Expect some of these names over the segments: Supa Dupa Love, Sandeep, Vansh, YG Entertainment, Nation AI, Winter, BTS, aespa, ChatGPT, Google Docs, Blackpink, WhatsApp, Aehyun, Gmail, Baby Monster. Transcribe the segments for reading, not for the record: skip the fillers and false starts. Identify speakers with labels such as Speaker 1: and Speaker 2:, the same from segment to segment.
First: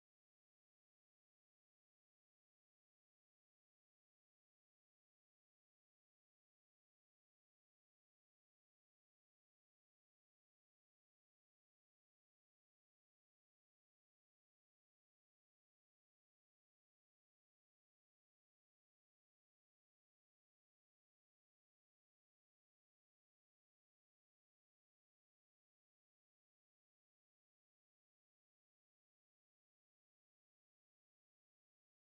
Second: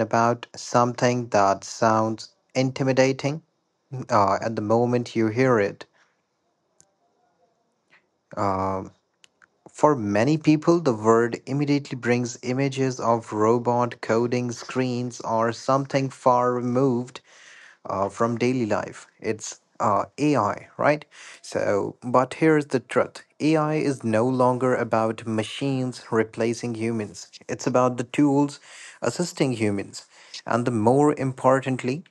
Speaker 1: about something that sounds intimidating at the moment you hear it. Um for many people, the word immediately brings images of robot coding screens or something far removed from daily life. It's AI, right? So, but here's the truth: AI is no longer about machines replacing humans, it's about the tools assisting humans. And the more importantly,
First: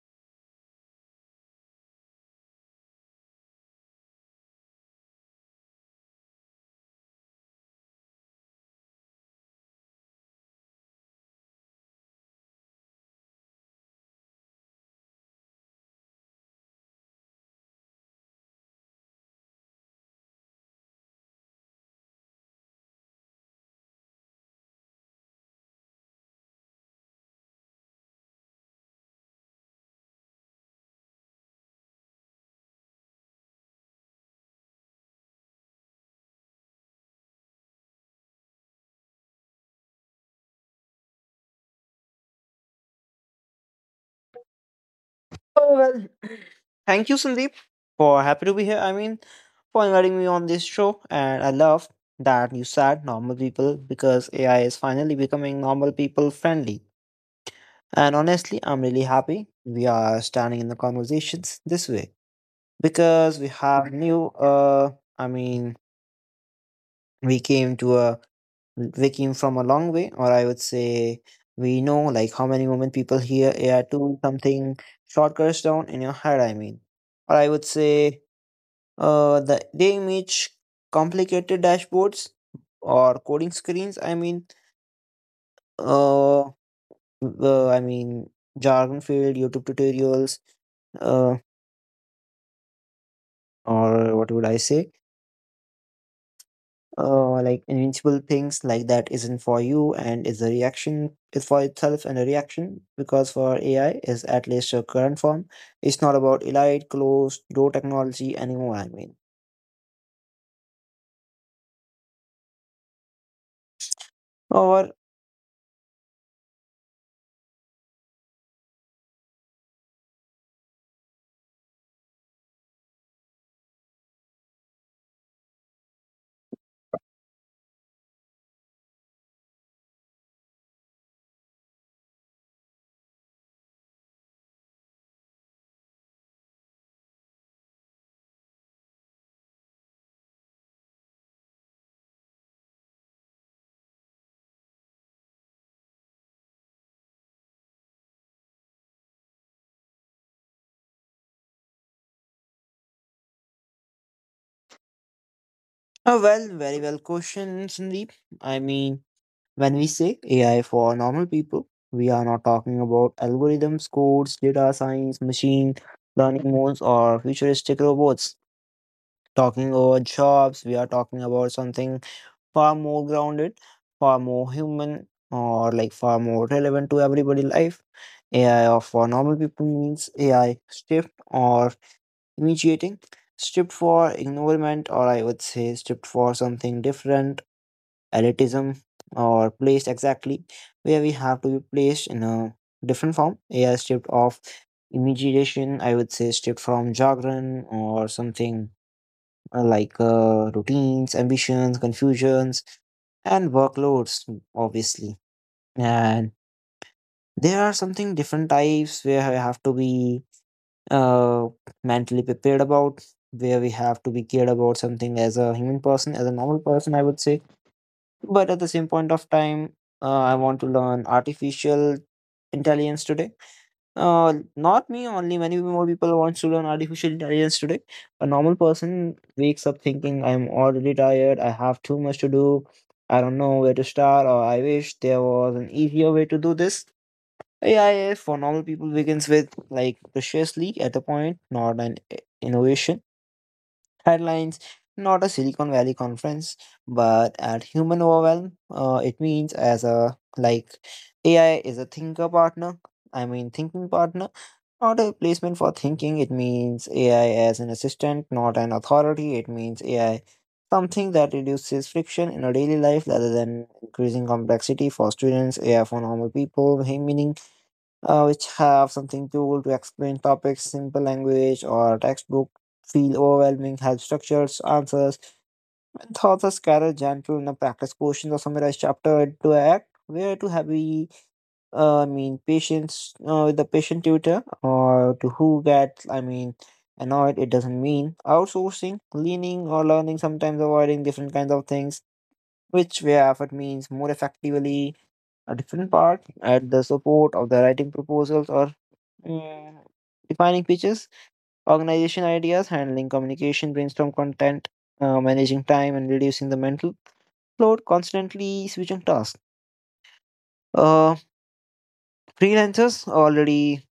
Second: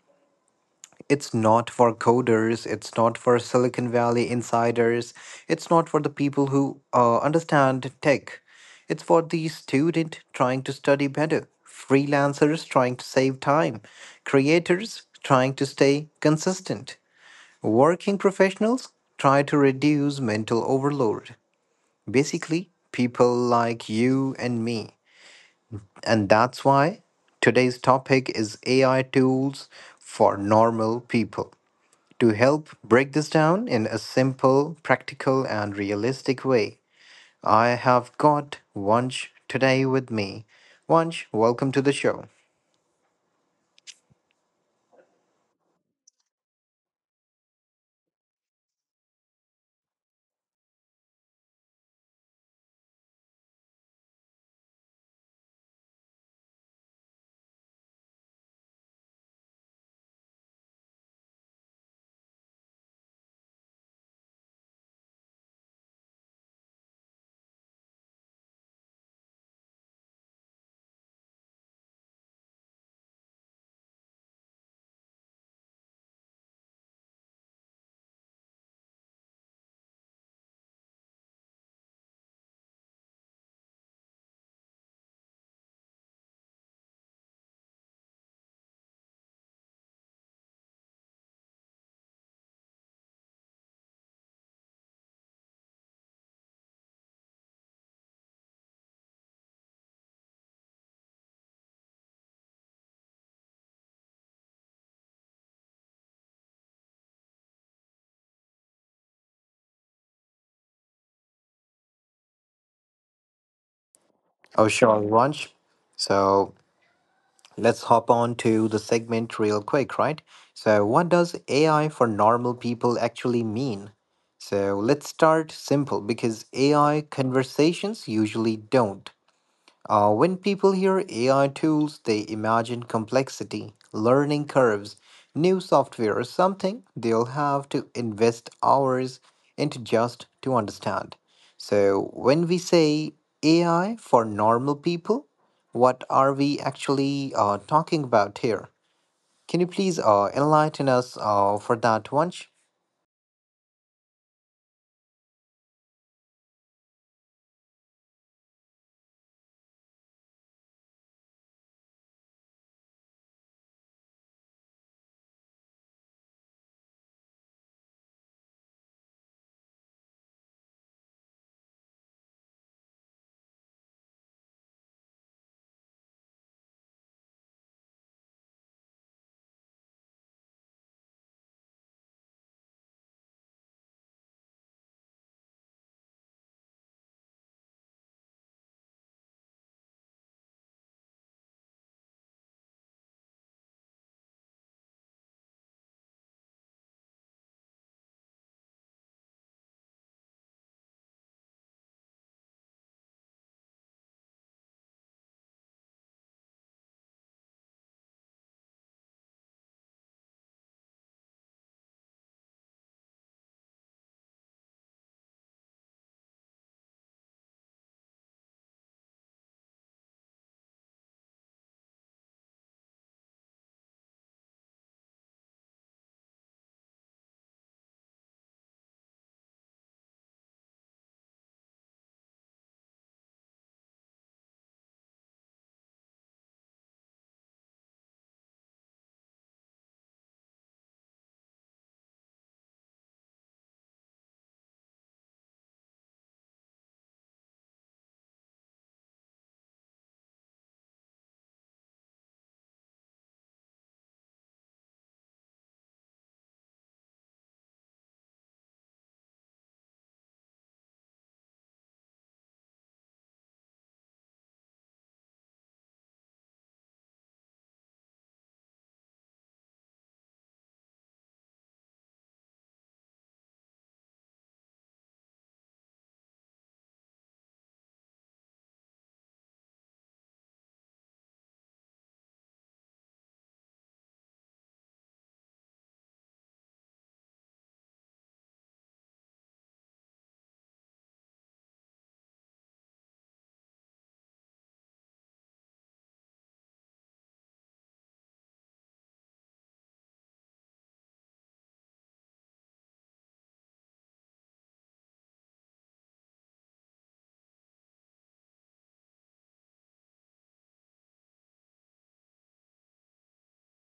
Speaker 1: it's not for coders, it's not for Silicon Valley insiders, it's not for the people who understand tech. It's for the student trying to study better, freelancers trying to save time, creators trying to stay consistent, working professionals try to reduce mental overload. Basically, people like you and me. And that's why today's topic is AI tools for normal people. To help break this down in a simple, practical, and realistic way, I have got Vansh today with me. Vansh, welcome to the show.
Speaker 2: Oh, well, Thank you, Sandeep, for happy to be here. For inviting me on this show, and I love that you said normal people because AI is finally becoming normal people friendly. And honestly, I'm really happy we are standing in the conversations this way because we have new. I mean, we came to a we came from a long way, or I would say we know like how many moment people hear AI tool something shortcuts down in your head. I mean, or I would say they image complicated dashboards or coding screens. Uh, uh, I mean Jargon filled YouTube tutorials, uh, or what would I say? Like invincible things like that isn't for you and is a reaction is for itself and a reaction because for AI is at least a current form. It's not about elite, closed door technology anymore.
Speaker 1: Oh,
Speaker 2: Or
Speaker 1: sure, Vansh. So let's hop on to the segment real quick, right? So, what does AI for normal people actually mean? So, let's start simple because AI conversations usually don't. When people hear AI tools, they imagine complexity, learning curves, new software, or something they'll have to invest hours into just to understand. So, when we say AI for normal people, what are we actually talking about here? Can you please enlighten us for that, Vansh?
Speaker 2: Very well question, Sandeep. I mean, When we say AI for normal people, we are not talking about algorithms, codes, data science, machine learning models, or futuristic robots. Talking about jobs, we are talking about something far more grounded, far more human, or like far more relevant to everybody life. AI of for normal people means AI stripped or initiating, stripped for environment, or I would say stripped for something different elitism or placed exactly where we have to be placed in a different form. AI stripped of imagination, I would say stripped from jargon or something routines, ambitions, confusions, and workloads, obviously. And there are something different types where I have to be uh, mentally prepared about, where we have to be cared about something as a human person, as a normal person, I would say but at the same point of time I want to learn artificial intelligence today. Not me only, many more people want to learn artificial intelligence today. A normal person wakes up thinking I'm already tired, I have too much to do, I don't know where to start, or I wish there was an easier way to do this. AI for normal people begins with like preciously at a point, not an innovation headlines, not a Silicon Valley conference, but at human overwhelm. It means as a like AI is a thinker partner I mean thinking partner, not a replacement for thinking. It means AI as an assistant, not an authority. It means AI something that reduces friction in our daily life rather than increasing complexity. For students, AI for normal people meaning which have something cool to explain topics, simple language, or textbook feel overwhelming, help structures, answers, and thoughts are scattered gentle and a practice questions, or summarize chapter into act. Where to have we, patience with the patient tutor or to who gets, annoyed, it doesn't mean outsourcing, leaning or learning, sometimes avoiding different kinds of things, which where effort means more effectively a different part at the support of the writing proposals or Mm, defining pitches, organization ideas, handling communication, brainstorm content, managing time, and reducing the mental load, constantly switching tasks. Uh, Freelancers already,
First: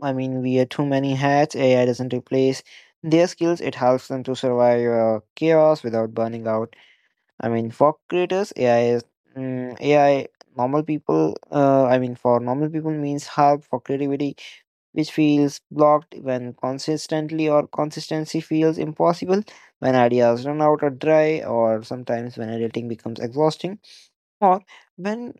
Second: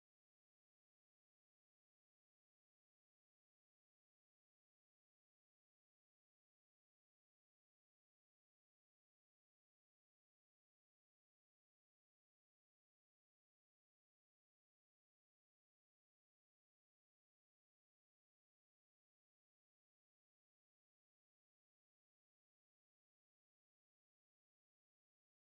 Speaker 2: wear too many hats. AI doesn't replace their skills, it helps them to survive chaos without burning out. For creators, AI is mm AI. Normal people, for normal people means help for creativity which feels blocked when consistently or consistency feels impossible, when ideas run out or dry, or sometimes when editing becomes exhausting, or when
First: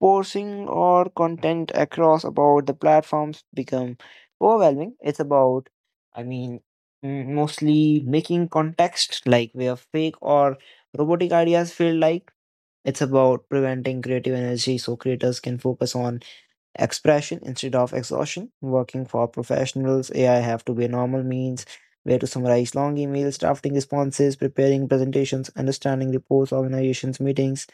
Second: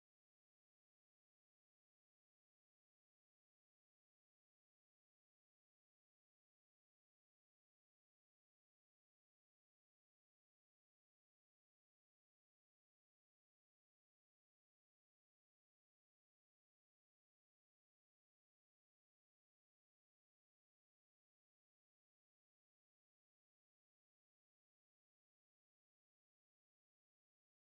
Speaker 2: reposing or content across about the platforms become overwhelming. It's about, i mean mostly making context like where fake or robotic ideas feel like. It's about preventing creative energy so creators can focus on expression instead of exhaustion. Working for professionals, AI have to be a normal means where to summarize long emails, drafting responses, preparing presentations, understanding reports, organizations, meetings,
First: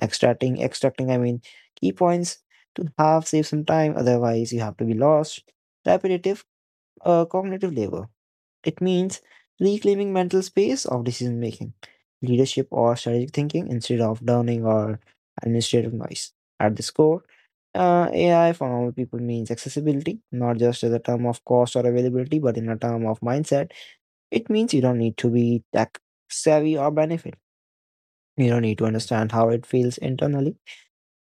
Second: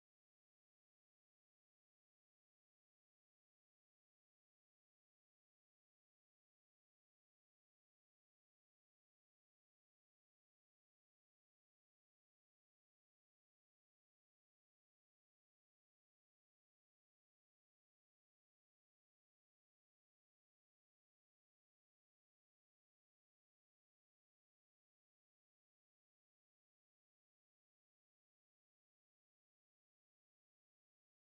Speaker 2: extracting key points to have save some time. Otherwise, you have to be lost. Repetitive cognitive labor. It means reclaiming mental space of decision making, leadership, or strategic thinking instead of downing or administrative noise. At this core, AI for normal people means accessibility, not just as a term of cost or availability, but in a term of mindset. It means you don't need to be tech savvy or benefit. You don't need to understand how it feels internally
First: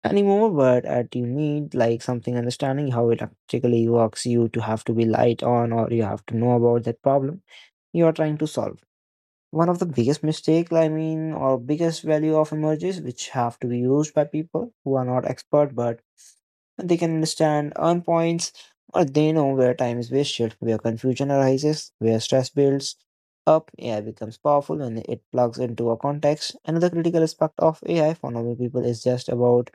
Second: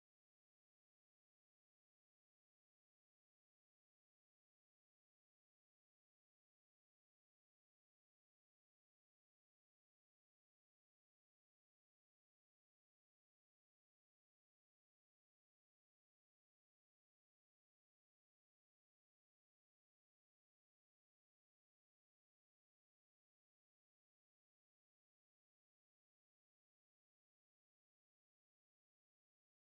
Speaker 2: anymore, but at you need like something understanding how it actually works. You to have to be light on, or you have to know about that problem you are trying to solve. One of the biggest mistake, or biggest value of emojis, which have to be used by people who are not expert, but they can understand, earn points, or they know where time is wasted, where confusion arises, where stress builds up. AI becomes powerful when it plugs into a context. Another critical aspect of AI for normal people is just about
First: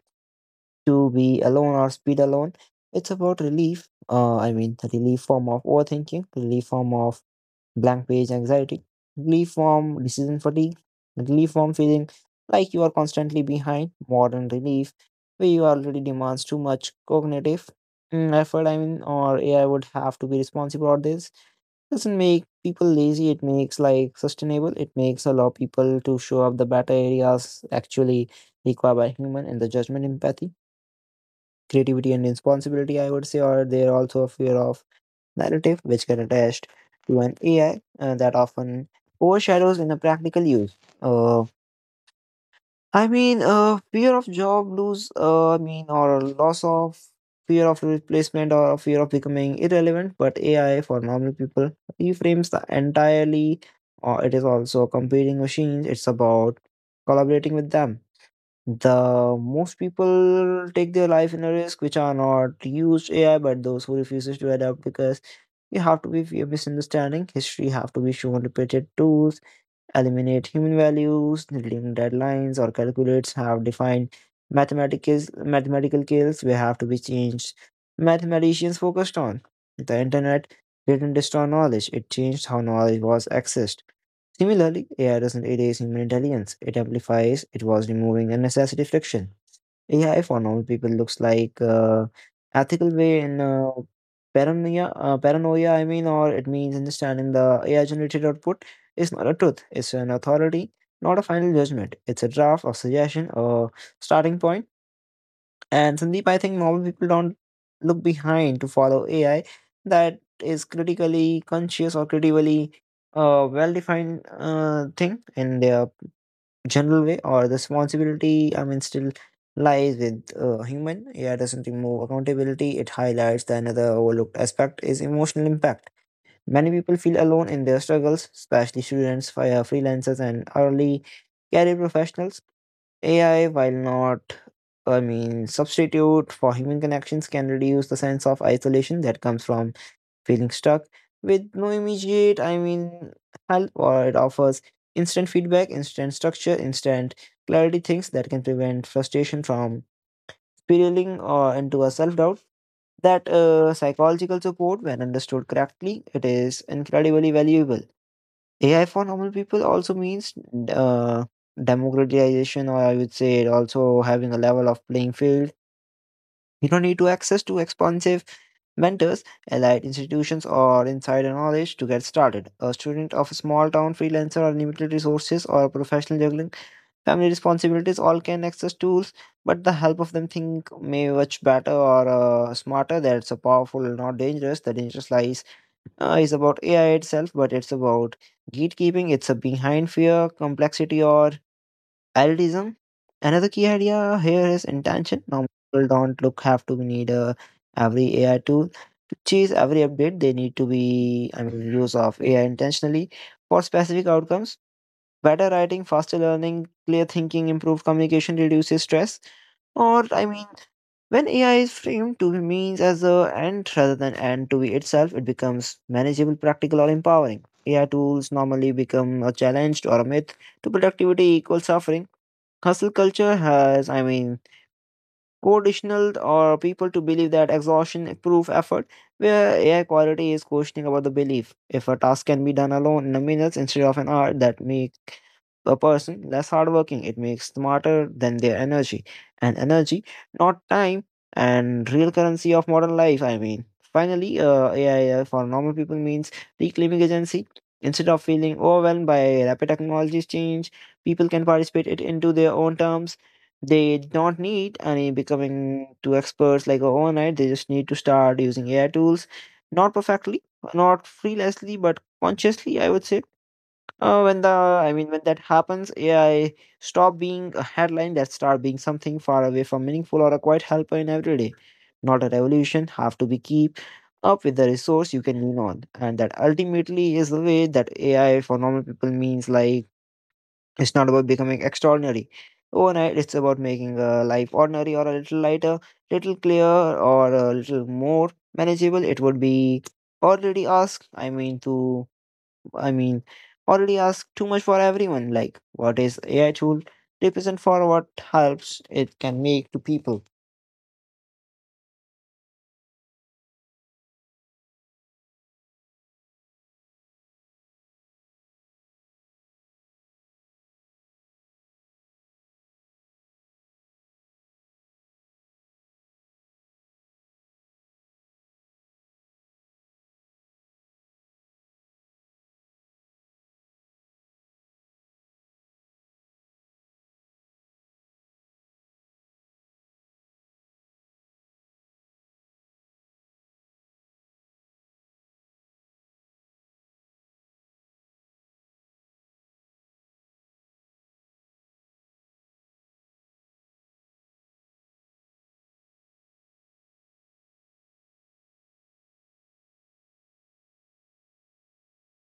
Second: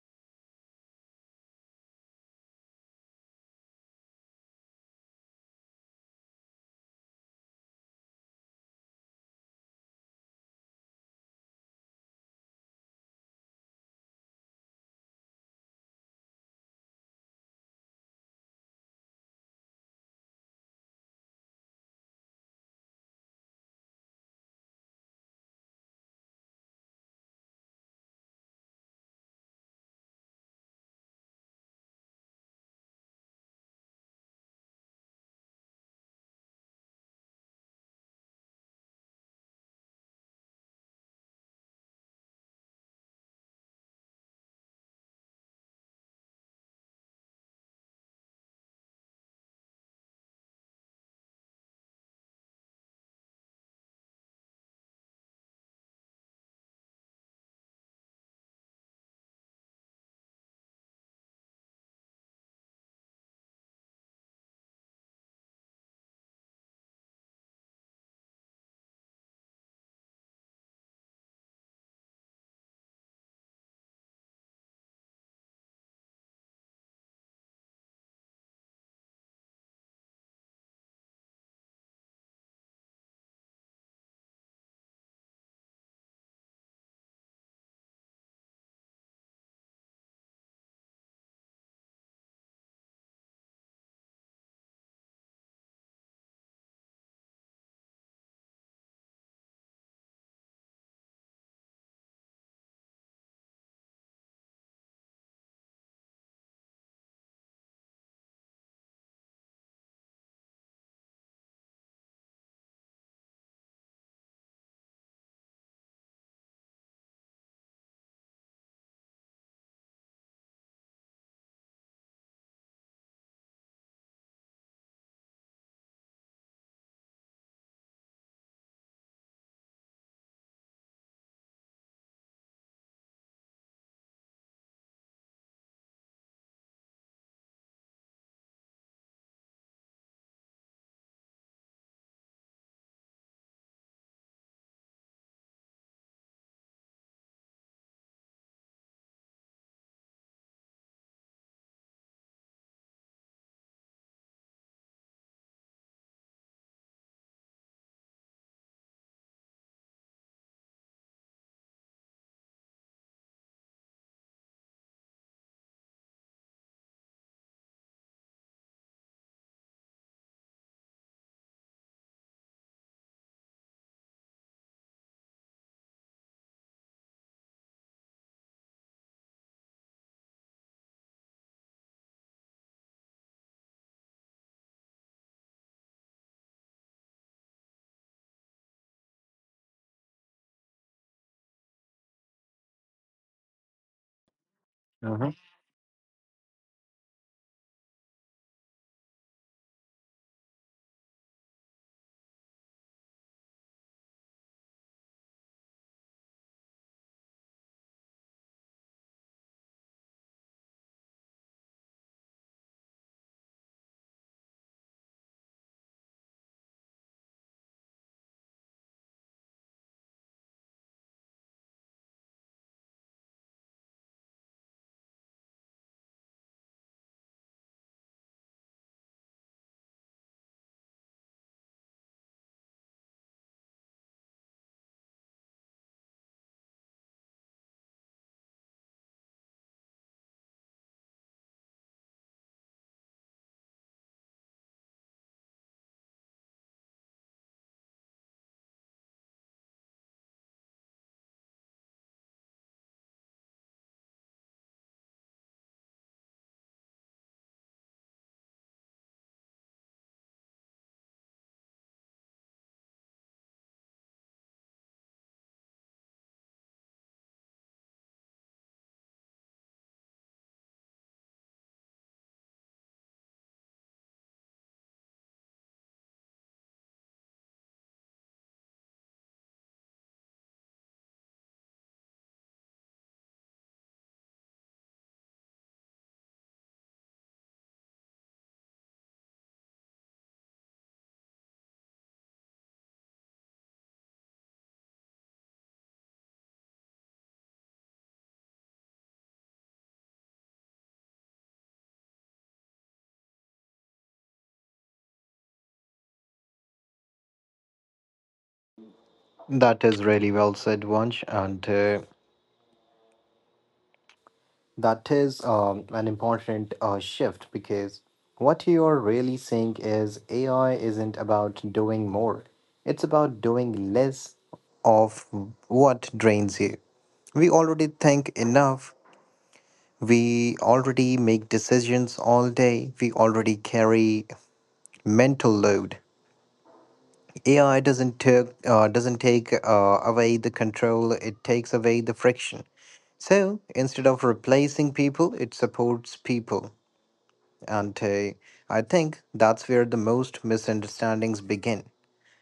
Speaker 2: to be alone or speed alone. It's about relief. The relief form of overthinking, relief form of blank page anxiety, relief from decision fatigue, relief from feeling like you are constantly behind, modern relief, where you already demands too much cognitive effort, or AI would have to be responsible for this. Doesn't make people lazy, it makes like sustainable, it makes allow people to show up the better areas actually required by human and the judgment empathy. Creativity and responsibility, I would say, or they're also a fear of narrative which get attached to an AI that often overshadows in a practical use. Uh, Fear of job lose. Or loss of fear of replacement or fear of becoming irrelevant, but AI for normal people reframes the entirely, or it is also competing machines, it's about collaborating with them. The most people take their life in a risk which are not used AI, but those who refuses to adapt because we have to be fear misunderstanding. History have to be shown repeated tools, eliminate human values, leading deadlines, or calculates have defined mathematical skills. We have to be changed. Mathematicians focused on the internet didn't destroy knowledge; it changed how knowledge was accessed. Similarly, AI doesn't erase human intelligence; it amplifies. It was removing unnecessary friction. AI for normal people looks like ethical way in paranoia, or it means understanding the AI generated output is not a truth. It's an authority, not a final judgment. It's a draft, or suggestion, or starting point. And Sandeep, I think normal people don't look behind to follow AI that is critically conscious or critically well-defined thing in their general way, or the responsibility still lies with human. AI doesn't remove accountability, it highlights the another overlooked aspect is emotional impact. Many people feel alone in their struggles, especially students, fire freelancers, and early career professionals. AI, while not, substitute for human connections, can reduce the sense of isolation that comes from feeling stuck with no immediate, help, or it offers instant feedback, instant structure, instant clarity, things that can prevent frustration from spiraling or into a self doubt. That psychological support, when understood correctly, it is incredibly valuable. AI for normal people also means uh, democratization, or I would say it also having a level of playing field. You don't need to access to expensive mentors, allied institutions, or insider knowledge to get started. A student of a small town, freelancer, or limited resources, or professional juggling family responsibilities all can access tools, but the help of them think may much better or smarter. That's a powerful, not dangerous. The dangerous lies is about AI itself, but it's about gatekeeping. It's a behind fear, complexity, or elitism. Another key idea here is intention.
Speaker 1: Mhm.
Speaker 2: Now, people don't look have to need every AI tool to chase every update. They need to be, use of AI intentionally for specific outcomes. Better writing, faster learning, clear thinking, improved communication reduces stress. Or, I mean, when AI is framed to be means as a end rather than end to be itself, it becomes manageable, practical, or empowering. AI tools normally become a challenge or a myth to productivity equals suffering. Hustle culture has, conditioned or people to believe that exhaustion proof effort, where AI quality is questioning about the belief. If a task can be done alone in a minute instead of an hour, that makes a person less hardworking. It makes smarter than their energy. And energy, not time, and real currency of modern life, Finally, AI for normal people means reclaiming agency. Instead of feeling overwhelmed by rapid technology's change, people can participate it into their own terms. They don't need any becoming to experts like overnight. They just need to start using AI tools, not perfectly, not freelessly, but consciously, I would say. Uh, when the I mean when that happens, AI stop being a headline that start being something far away from meaningful or a quiet helper in everyday. Not a revolution, have to be keep up with the resource you can lean on. And that ultimately is the way that AI for normal people means like it's not about becoming extraordinary. Overnight, it's about making a life ordinary or a little lighter, little clearer, or a little more manageable. It would be already asked, I mean, already ask too much for everyone. Like, what is AI tool represent for what helps it can make to people?
Speaker 1: That is really well said, Vansh, and that is an important shift because what you're really saying is AI isn't about doing more, it's about doing less of what drains you. We already think enough, we already make decisions all day, we already carry mental load. AI doesn't take away the control; it takes away the friction. So instead of replacing people, it supports people. And I think that's where the most misunderstandings begin.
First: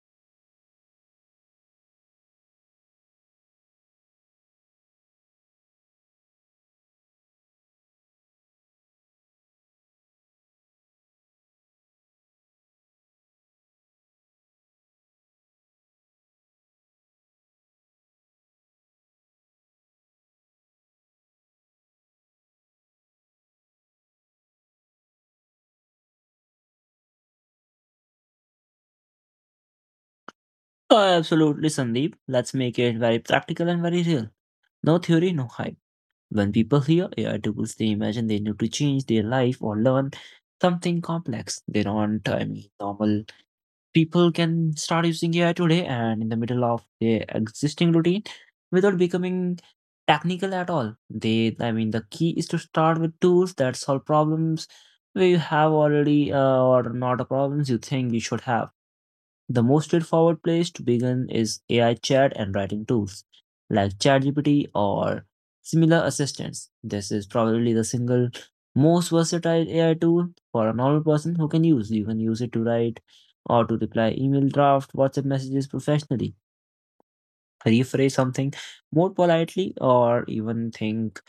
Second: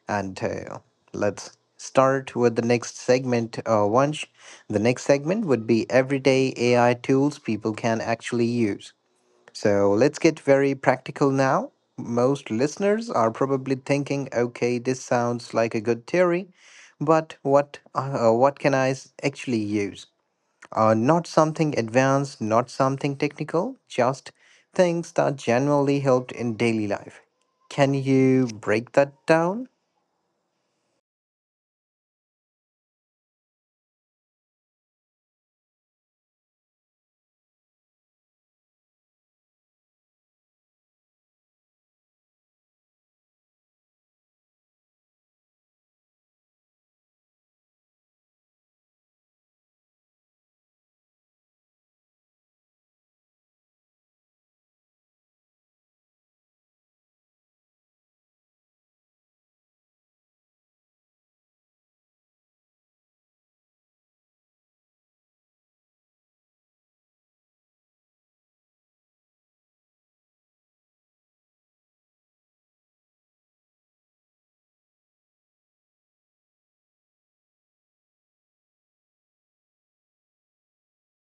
Speaker 1: And Let's start with the next segment, Vansh. The next segment would be everyday AI tools people can actually use. So let's get very practical now. Most listeners are probably thinking, okay, this sounds like a good theory, but what can I actually use? Not something advanced, not something technical, just things that genuinely helped in daily life. Can you break that down?
Speaker 2: Oh, absolutely, Sandeep. Let's make it very practical and very real. No theory, no hype. When people hear AI tools, they imagine they need to change their life or learn something complex. They don't, I mean, normal people can start using AI today and in the middle of their existing routine without becoming technical at all. They, I mean, the key is to start with tools that solve problems where you have already or not a problems you think you should have. The most straightforward place to begin is AI chat and writing tools like ChatGPT or similar assistants. This is probably the single most versatile AI tool for a normal person who can use. You can use it to write or to reply email draft, WhatsApp messages professionally rephrase something more politely or even think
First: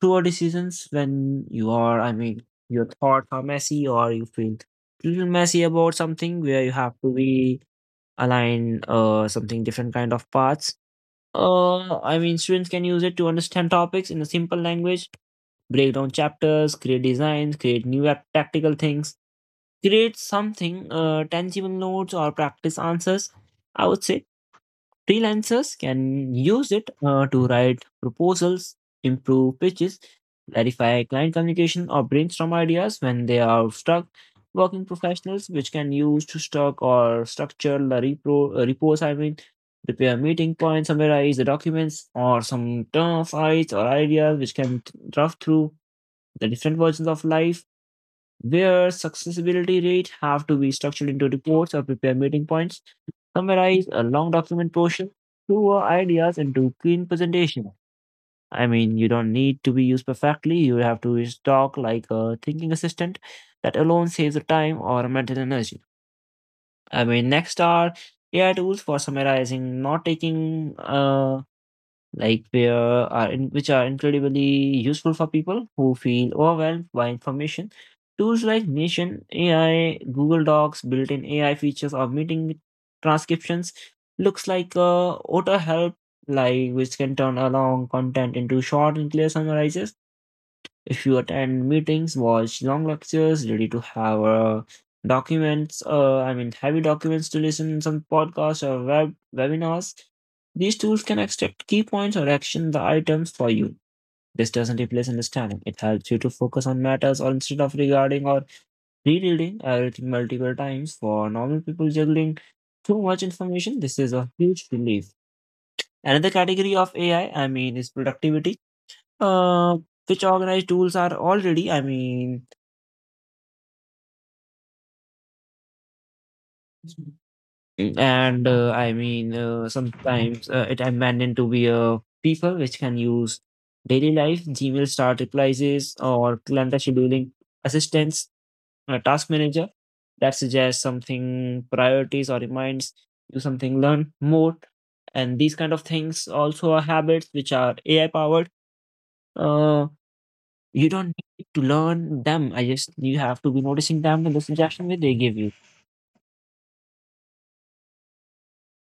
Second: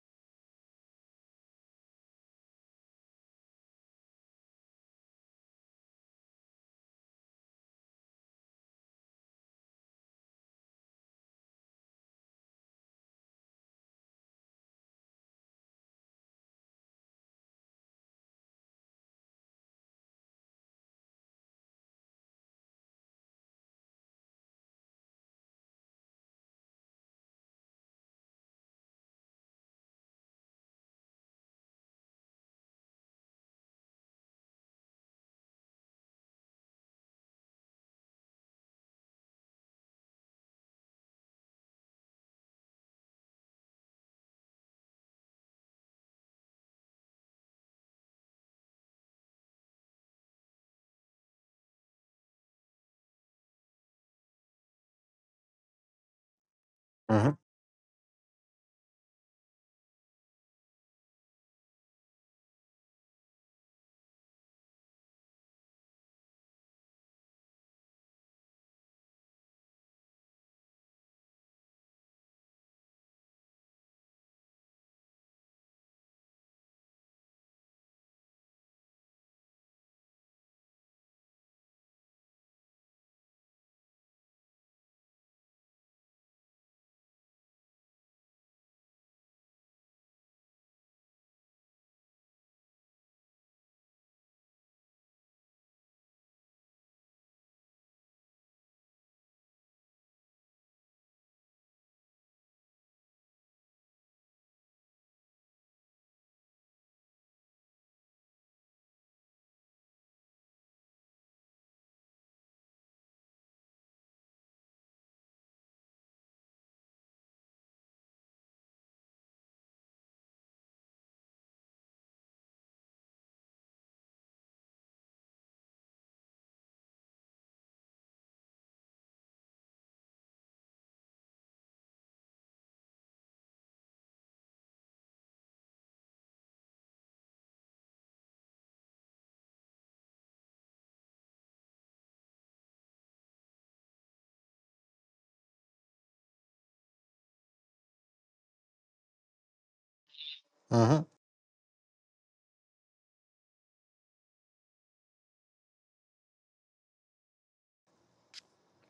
Speaker 2: through your decisions when your thoughts are messy or you feel little messy about something where you have to be align something different kind of paths. I mean students can use it to understand topics in a simple language, break down chapters, create designs, create tactical things, create something tangible notes or practice answers, I would say. Freelancers can use it to write proposals, improve pitches, clarify client communication, or brainstorm ideas when they are stuck. Working professionals, which can use to stock or structure the reports, I mean, prepare meeting points, summarize the documents, or some term fights or ideas which draft through the different versions of life where successibility rate have to be structured into reports or prepare meeting points, summarize a long document portion, two or ideas into clean
Speaker 1: Hmm.
Speaker 2: presentation. I mean, you don't need to be used perfectly. You have to just talk like a thinking assistant. That alone saves the time or mental energy. I mean, next are AI tools for summarizing, not taking like where are in, which are incredibly useful for people who feel overwhelmed by information. Tools like Nation AI, Google Docs, built-in AI features, or meeting transcriptions looks like a auto help, like which can turn along content into short and clear summarizes if you attend meetings, watch long lectures, ready to have documents, I mean, heavy documents to listen some podcasts or webinars, these tools can extract key points or action the items for you. This doesn't replace understanding. It helps you to focus on matters or instead of regarding or rereading everything multiple times. For normal people juggling too much information, this is a huge relief. Another category of ai I mean is productivity, uh, which organized tools are already, I mean, mm, and sometimes it abandoned to be a people which can use daily life gmail start replies or calendar scheduling assistance, a task manager that suggests something priorities or reminds you something, learn more, and these kind of things also are habits which are AI powered. Uh. You
Speaker 1: Hmm.
Speaker 2: don't need to learn them. I just You have to be noticing them in the suggestion that they give you.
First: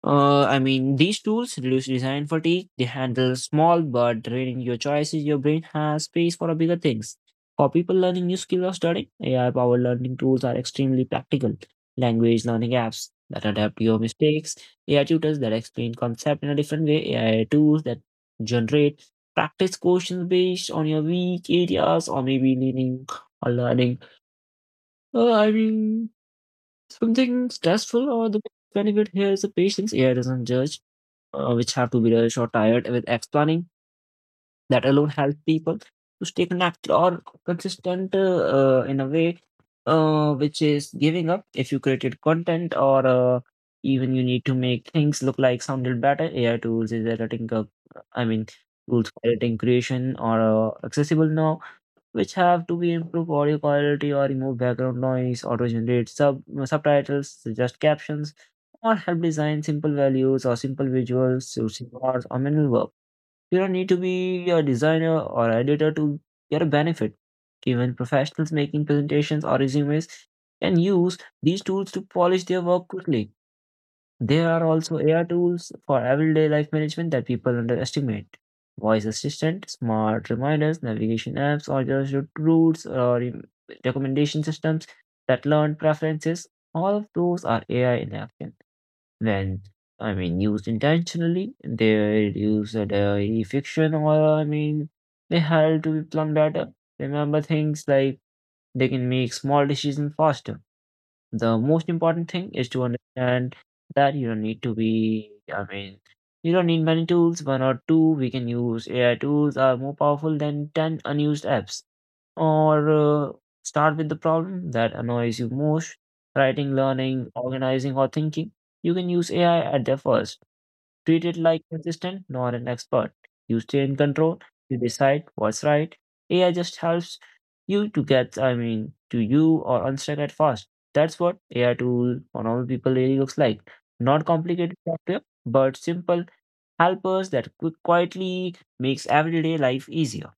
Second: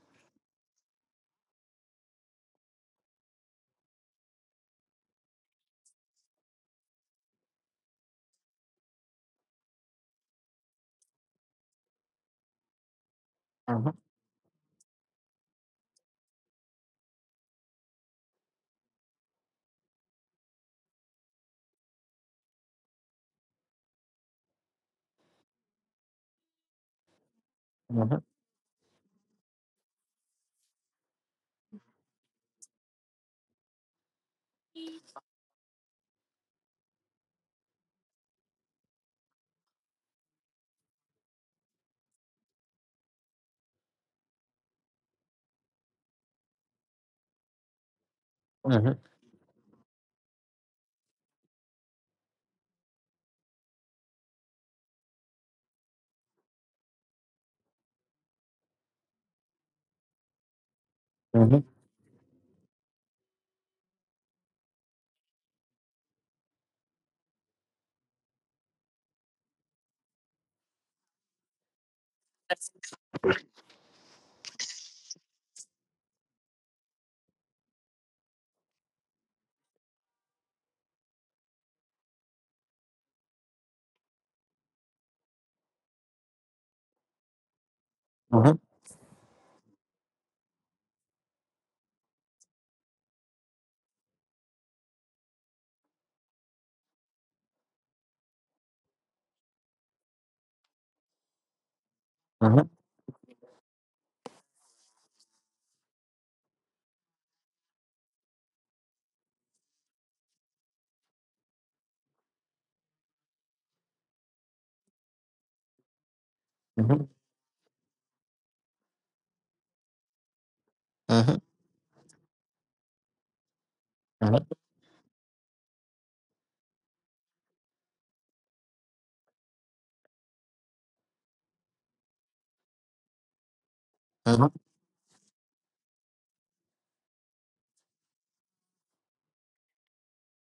Speaker 2: I mean, these tools reduce design fatigue. They handle small but draining your choices. Your brain has space for bigger things. For people learning new skills or studying, AI-powered learning tools are extremely practical. Language learning apps that adapt
Speaker 1: Hmm.
Speaker 2: your mistakes, AI tutors that explain concept in a different way, AI tools that generate practice questions based on your weak areas or maybe leaning or learning. I mean, something stressful
Speaker 1: Hmm.
Speaker 2: or the benefit here is the patience. AI doesn't judge, which have to be rushed or tired with explaining. That alone helps people to stay connected or consistent in a way, which is giving up. If you created content or even you need to make things look like sounded better, AI tools is editing. I mean,
Speaker 1: Hmm.
Speaker 2: tools for editing creation or accessible now, which have to be improved audio quality or remove background noise, auto-generate subtitles, suggest captions, or help design simple values or simple visuals
Speaker 1: Hmm.
Speaker 2: using words or manual work. You don't need to be a designer or editor to get a benefit. Even professionals making presentations or resumes can use these tools to polish their work quickly. There are also AI tools for everyday life management that people underestimate. Voice assistant, smart reminders, navigation apps, or just your routes or recommendation systems that learn preferences. All of those are AI in action. When, I mean, used intentionally, they reduce the daily fiction or, I mean, they help to plan better, remember things, like they can make small decisions faster. The most important thing
Speaker 1: Hmm.
Speaker 2: is to understand that you don't need to be, I mean, you don't need many tools. One or two we can use AI tools are more powerful than 10 unused apps, or start with the problem that annoys you most: writing, learning, organizing, or thinking. You can use AI at their first, treated like assistant, not an expert. You stay in control,
Speaker 1: Hmm.
Speaker 2: you decide what's right. AI just helps you to get, I mean, to you or unstuck at fast. That's what AI tool for normal people really looks like. Not
Speaker 1: Hmm.
Speaker 2: complicated software, but simple helpers that quietly makes everyday life easier.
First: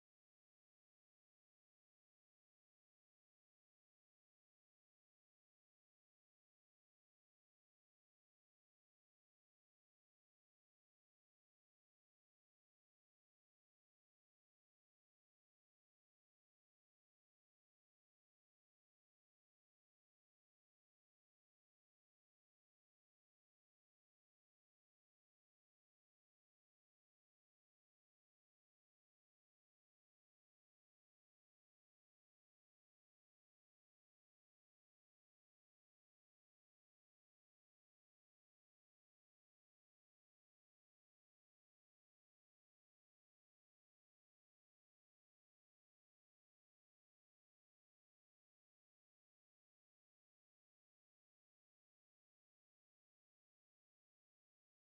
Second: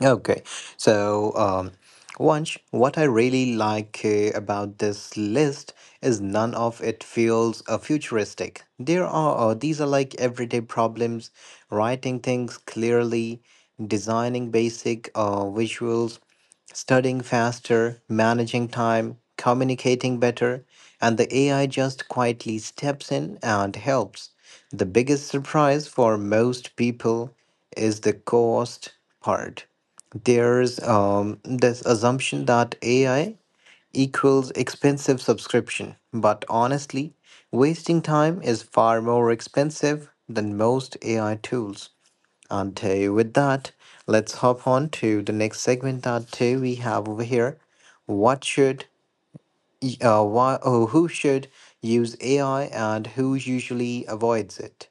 Speaker 1: Okay, so Vansh, what I really like about this list is none of it feels futuristic. There are these are like everyday problems: writing things clearly, designing basic visuals, studying faster, managing time, communicating better, and the AI just quietly steps in and helps. The biggest surprise for most people is the cost part. There's this assumption that AI equals expensive subscription, but honestly, wasting time is far more expensive than most AI tools. And with that, let's hop on to the next segment that we have over here. What should, why, or who should use AI and who usually avoids it?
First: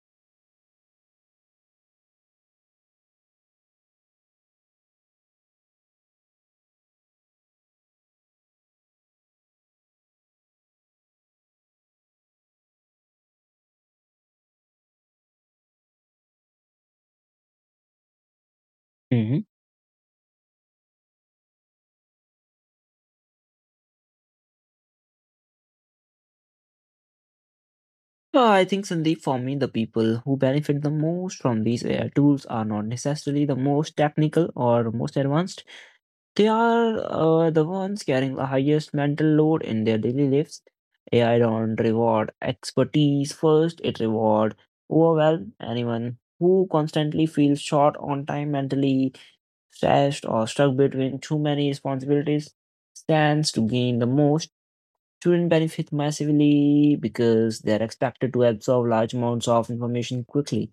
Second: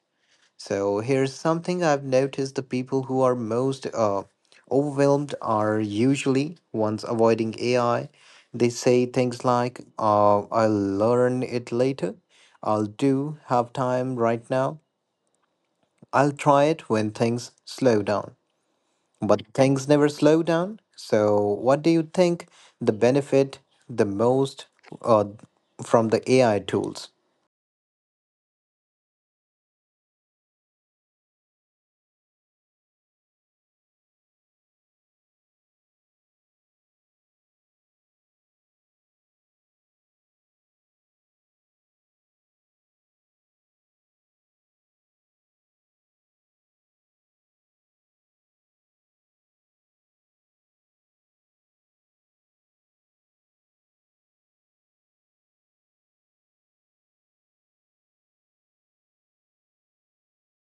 Speaker 1: So here's something I've noticed: the people who are most overwhelmed are usually ones avoiding AI. They say things like, "I'll learn it later," "I'll do have time right now," "I'll try it when things slow down." But
Speaker 2: Mhm.
Speaker 1: things never slow down. So, what do you think the benefit the most uh, from the AI tools?
Speaker 2: I think Sandeep, for me, the people who benefit the most from these AI tools are not necessarily the most technical or most advanced. They are the ones carrying the highest mental load in their daily lives. AI don't reward expertise first, it rewards overwhelm. Anyone who constantly feels short on time, mentally stressed, or stuck between too many responsibilities stands to gain the most. Children benefit massively because they are expected to absorb large amounts of information quickly,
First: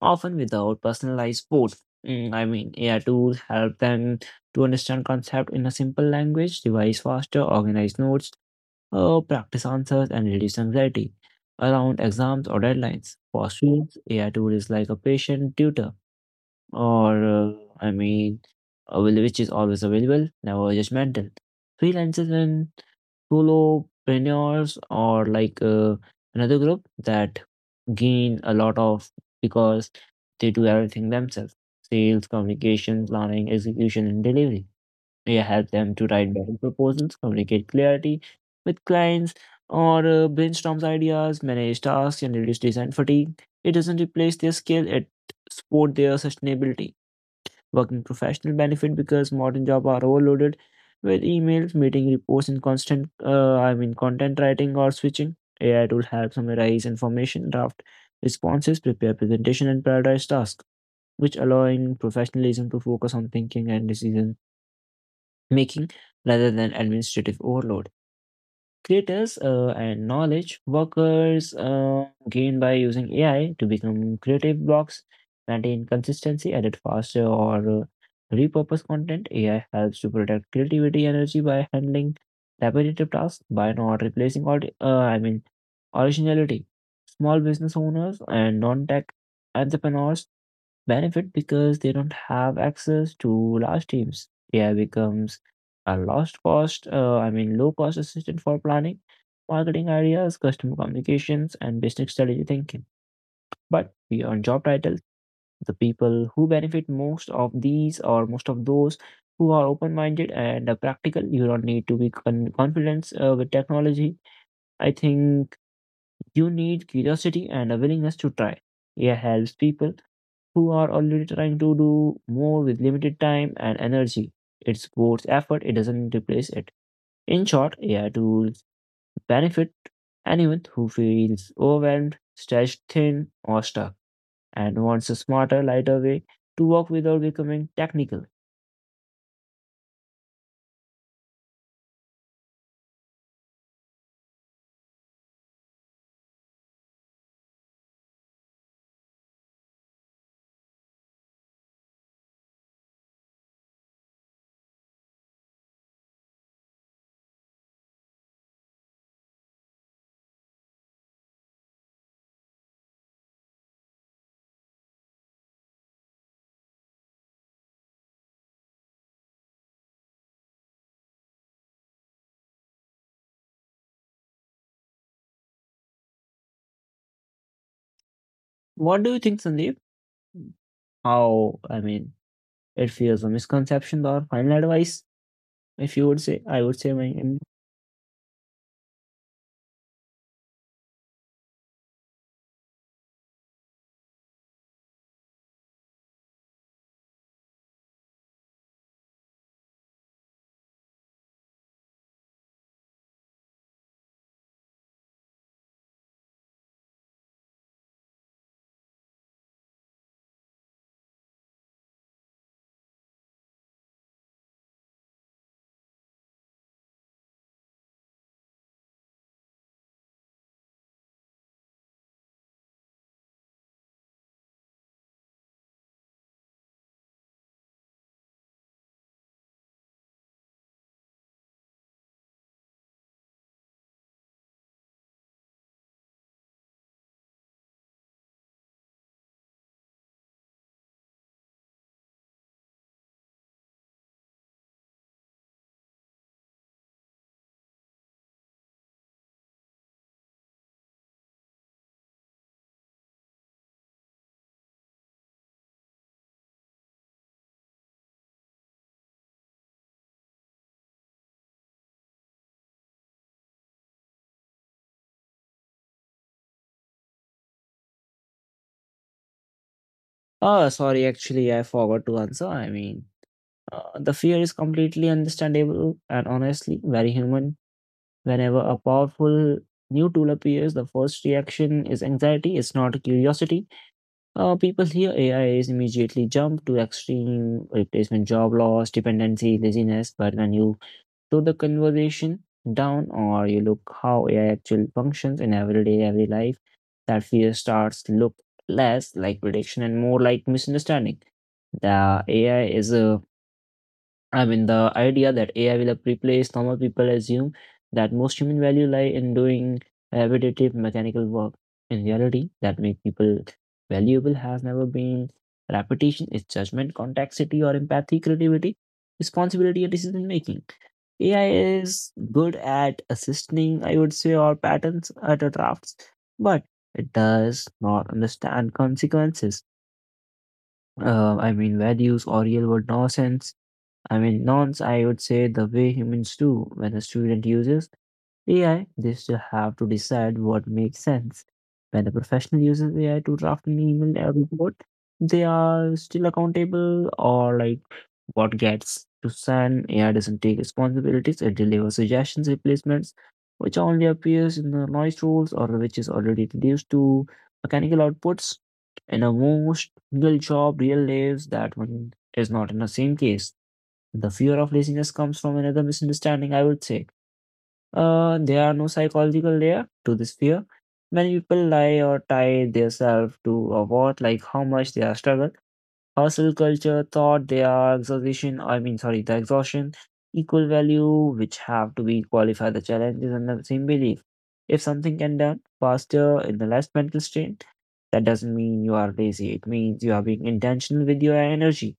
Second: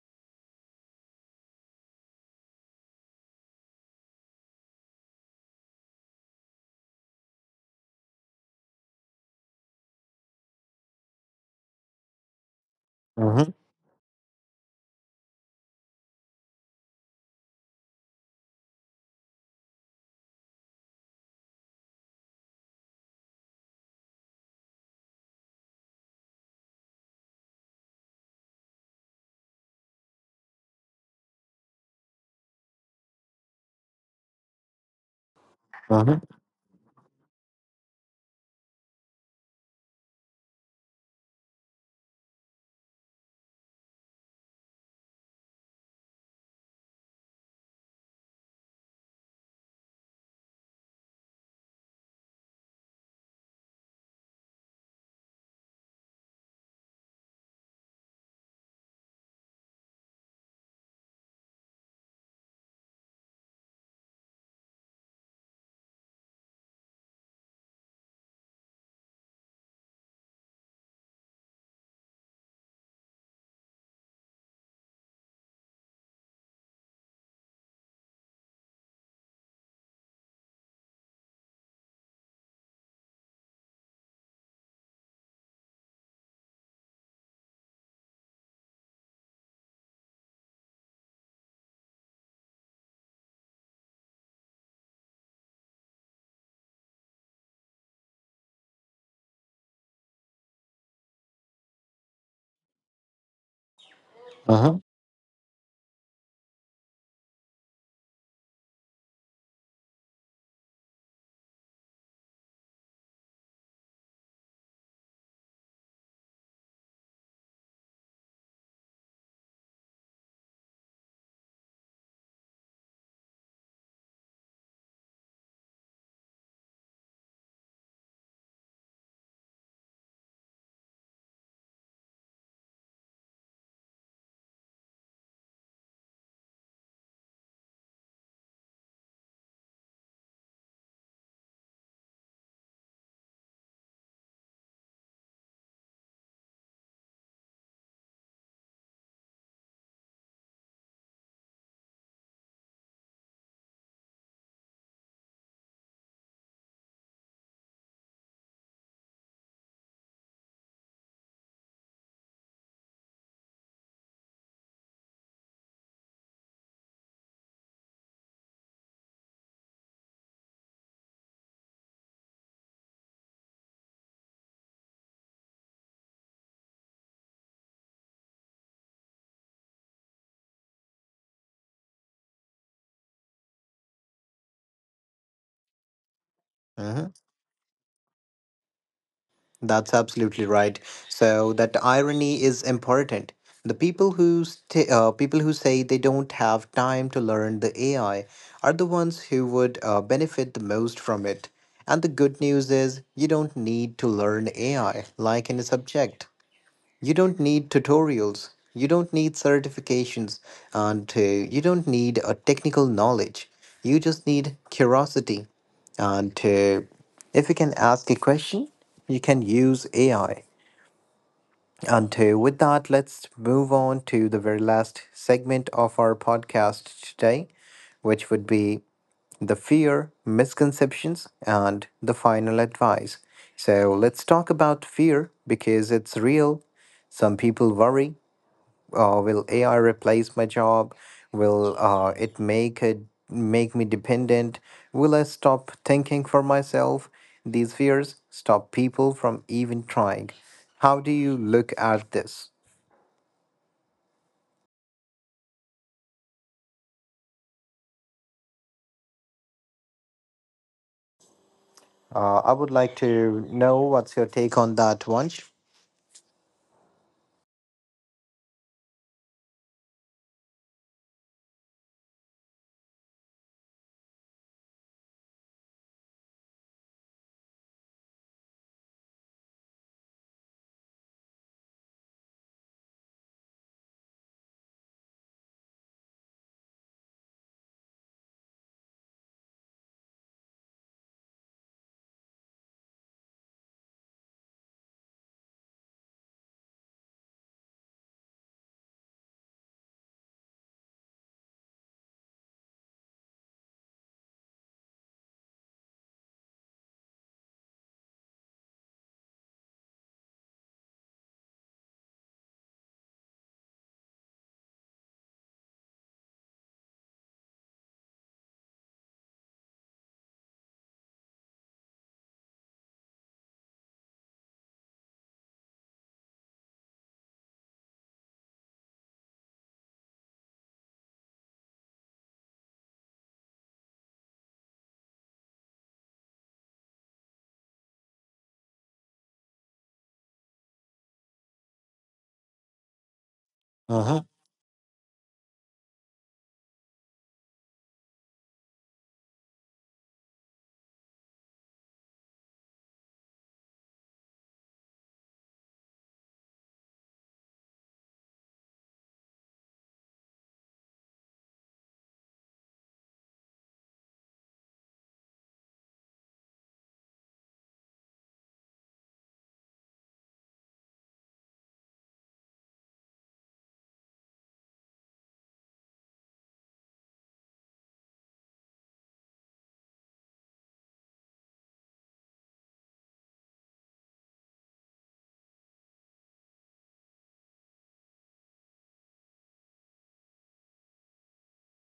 Speaker 2: often without personalized support. Mm, I mean, AI tools help them to understand concept in a simple language, revise faster, organize notes, practice answers, and reduce anxiety around exams or deadlines.
Speaker 1: Mm-hmm.
Speaker 2: For students, AI tool is like a patient tutor, or I mean, which is always available, never judgmental. Freelancers and solopreneurs or like another group that gain a lot of because they do everything themselves: sales communication, planning, execution, and delivery. They help them to
Speaker 1: Mm-hmm.
Speaker 2: write better proposals, communicate clarity with clients, or brainstorms ideas, manage tasks, and reduce design fatigue. It doesn't replace their skill, it support their sustainability. Working professional benefit because modern jobs are overloaded with emails, meeting reports, and constant, I mean, content writing or switching. AI tool help summarize information, draft responses, prepare presentation, and prioritize tasks, which allowing professionalism to focus on thinking and decision making rather than administrative overload. Creators and knowledge workers gain by using AI to become creative blocks, maintain consistency, edit faster, or repurpose content. AI helps to protect creativity energy by handling repetitive tasks by not replacing all. I mean, originality. Small business owners and non-tech entrepreneurs benefit because they don't have access to large teams. AI becomes a lost cost, I mean, low cost assistant for planning, marketing ideas, customer communications, and business strategy thinking. But beyond job
Speaker 1: Mm-hmm.
Speaker 2: titles, the people who benefit most of these or most of those who are open minded and practical, you don't need to be confident with technology. I think you need curiosity and a willingness to try. AI helps people who are already trying to do more with limited time and energy. It's both effort, it doesn't replace it. In short, AI tools benefit anyone who feels overwhelmed, stretched thin, or stuck, and wants a smarter, lighter way to work without becoming technical. What do you think, Sandeep? How, I mean, it feels a misconception or final advice, if you would say, I would say,
Speaker 1: Mm-hmm.
Speaker 2: my.
Speaker 1: That's absolutely right. So that irony is important. The people who people who say they don't have time to learn the AI are the ones who would benefit the most from it. And the good news is you don't need to learn AI like in a subject. You don't need tutorials. You don't need certifications. And you don't need a technical knowledge. You just need curiosity. And if you can ask a question, you can use AI. Until with that, let's move on to the very last segment of our podcast today, which would be the fear, misconceptions, and the final advice. So let's talk about fear because it's real. Some people worry, will AI replace my job? Will it make me dependent? Will I stop thinking for myself? These fears stop people from even trying. How do you look at this? I would like to know what's your take on that, Vansh.
Speaker 2: Oh, sorry, actually, I forgot to answer. The fear is completely understandable and honestly very human. Whenever a powerful new tool appears, the first reaction is anxiety, it's not curiosity. People hear A is immediately jump to extreme replacement, job loss, dependency, laziness. But when you slow the conversation down or you look how AI actually functions in everyday, every life, that fear starts to look less like prediction and more like misunderstanding. The AI is a I mean, the idea that AI will replace normal people assume that most human value lie in doing repetitive mechanical work. In reality, that make people valuable has never been repetition, it's judgment, complexity, or empathy, creativity, responsibility, and decision making. AI is good at assisting, I would say, or patterns at the drafts, but it does not understand consequences. I mean, values or real world nonsense, I mean, nonce, I would say the way humans do. When a student uses AI, they still have to decide what makes sense. When a professional uses AI to draft an email
Speaker 1: Uh-huh.
Speaker 2: or report, they are still accountable or like what gets to send. AI doesn't take responsibilities, it delivers suggestions, replacements, which only appears in the noise rules or which is already reduced to mechanical outputs. In a most real job, real lives, that one is not in the same case. The fear of laziness comes from another misunderstanding, I would say. There are no psychological layer to this fear. Many people lie or tie themselves to a what, like how much they are struggle. Hustle culture thought they are exhaustion, I mean, sorry, the exhaustion, equal value, which have to be qualified the challenges and the same belief. If something can done faster in the less mental strain, that doesn't mean you are lazy. It means you are being intentional with your energy.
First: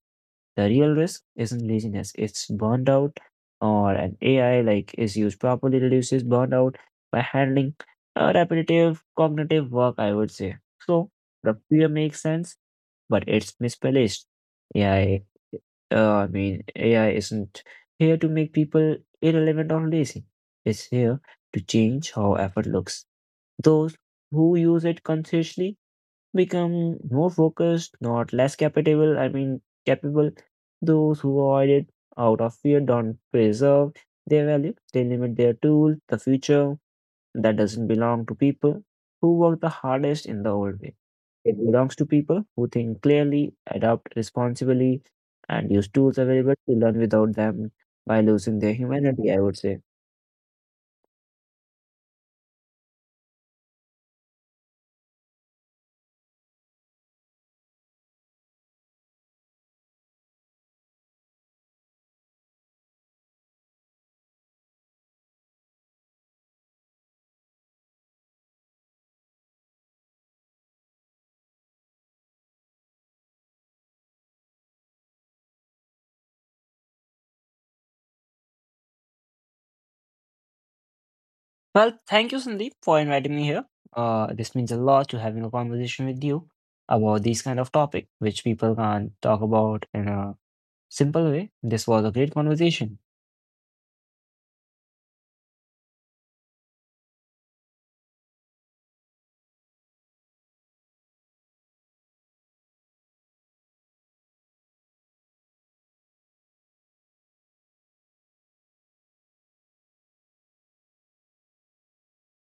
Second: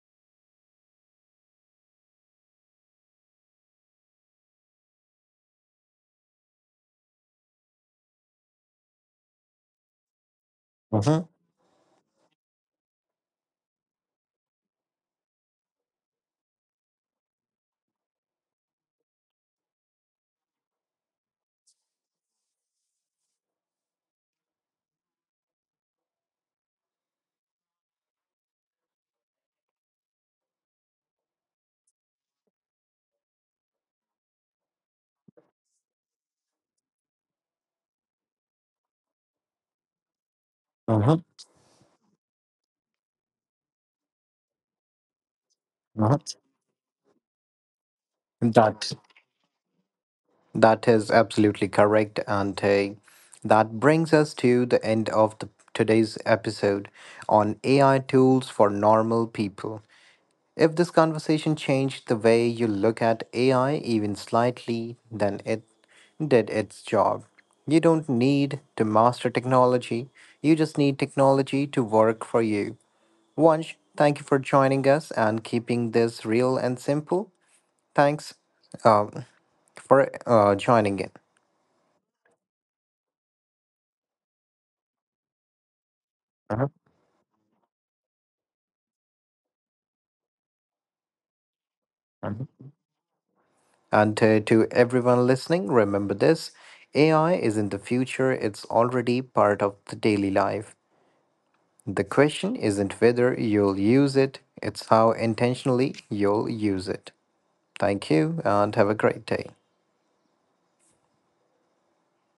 Speaker 2: The real risk isn't laziness, it's burnout, or an AI like is used properly reduces burnout by handling repetitive cognitive work, I would say. So
Speaker 1: Uh-huh.
Speaker 2: the fear makes sense, but it's misplaced. AI, uh, I mean, AI isn't here to make people irrelevant or lazy. It's here to change how effort looks. Those who use it consciously become more focused, not less capable. I mean, capable. Those who avoid it out of fear don't preserve their value. They limit their tool, the future that doesn't belong to people who work the hardest in the old way.
Speaker 1: Uh-huh.
Speaker 2: It belongs to people who think clearly, adapt responsibly, and use tools
Speaker 1: Uh-huh.
Speaker 2: available to learn without them by losing their
Speaker 1: That
Speaker 2: humanity, I would say.
Speaker 1: that is absolutely correct, and that brings us to the end of the, today's episode on AI tools for normal people. If this conversation changed the way you look at AI even slightly, then it did its job. You don't need to master technology, you just need technology to work for you. Vansh, thank you for joining us and keeping this real and simple. Thanks um, for joining in.
Speaker 2: Well, thank you, Sandeep, for inviting me here. This means a lot to having a conversation with you
Speaker 1: Uh-huh.
Speaker 2: about these kind of topic, which people can't talk about in a simple way. This was a great
Speaker 1: Uh-huh.
Speaker 2: conversation.
Speaker 1: And to everyone listening, remember this: AI is in the future, it's already part of the daily life. The question isn't whether you'll use it, it's how intentionally you'll use it. Thank you and have a great day.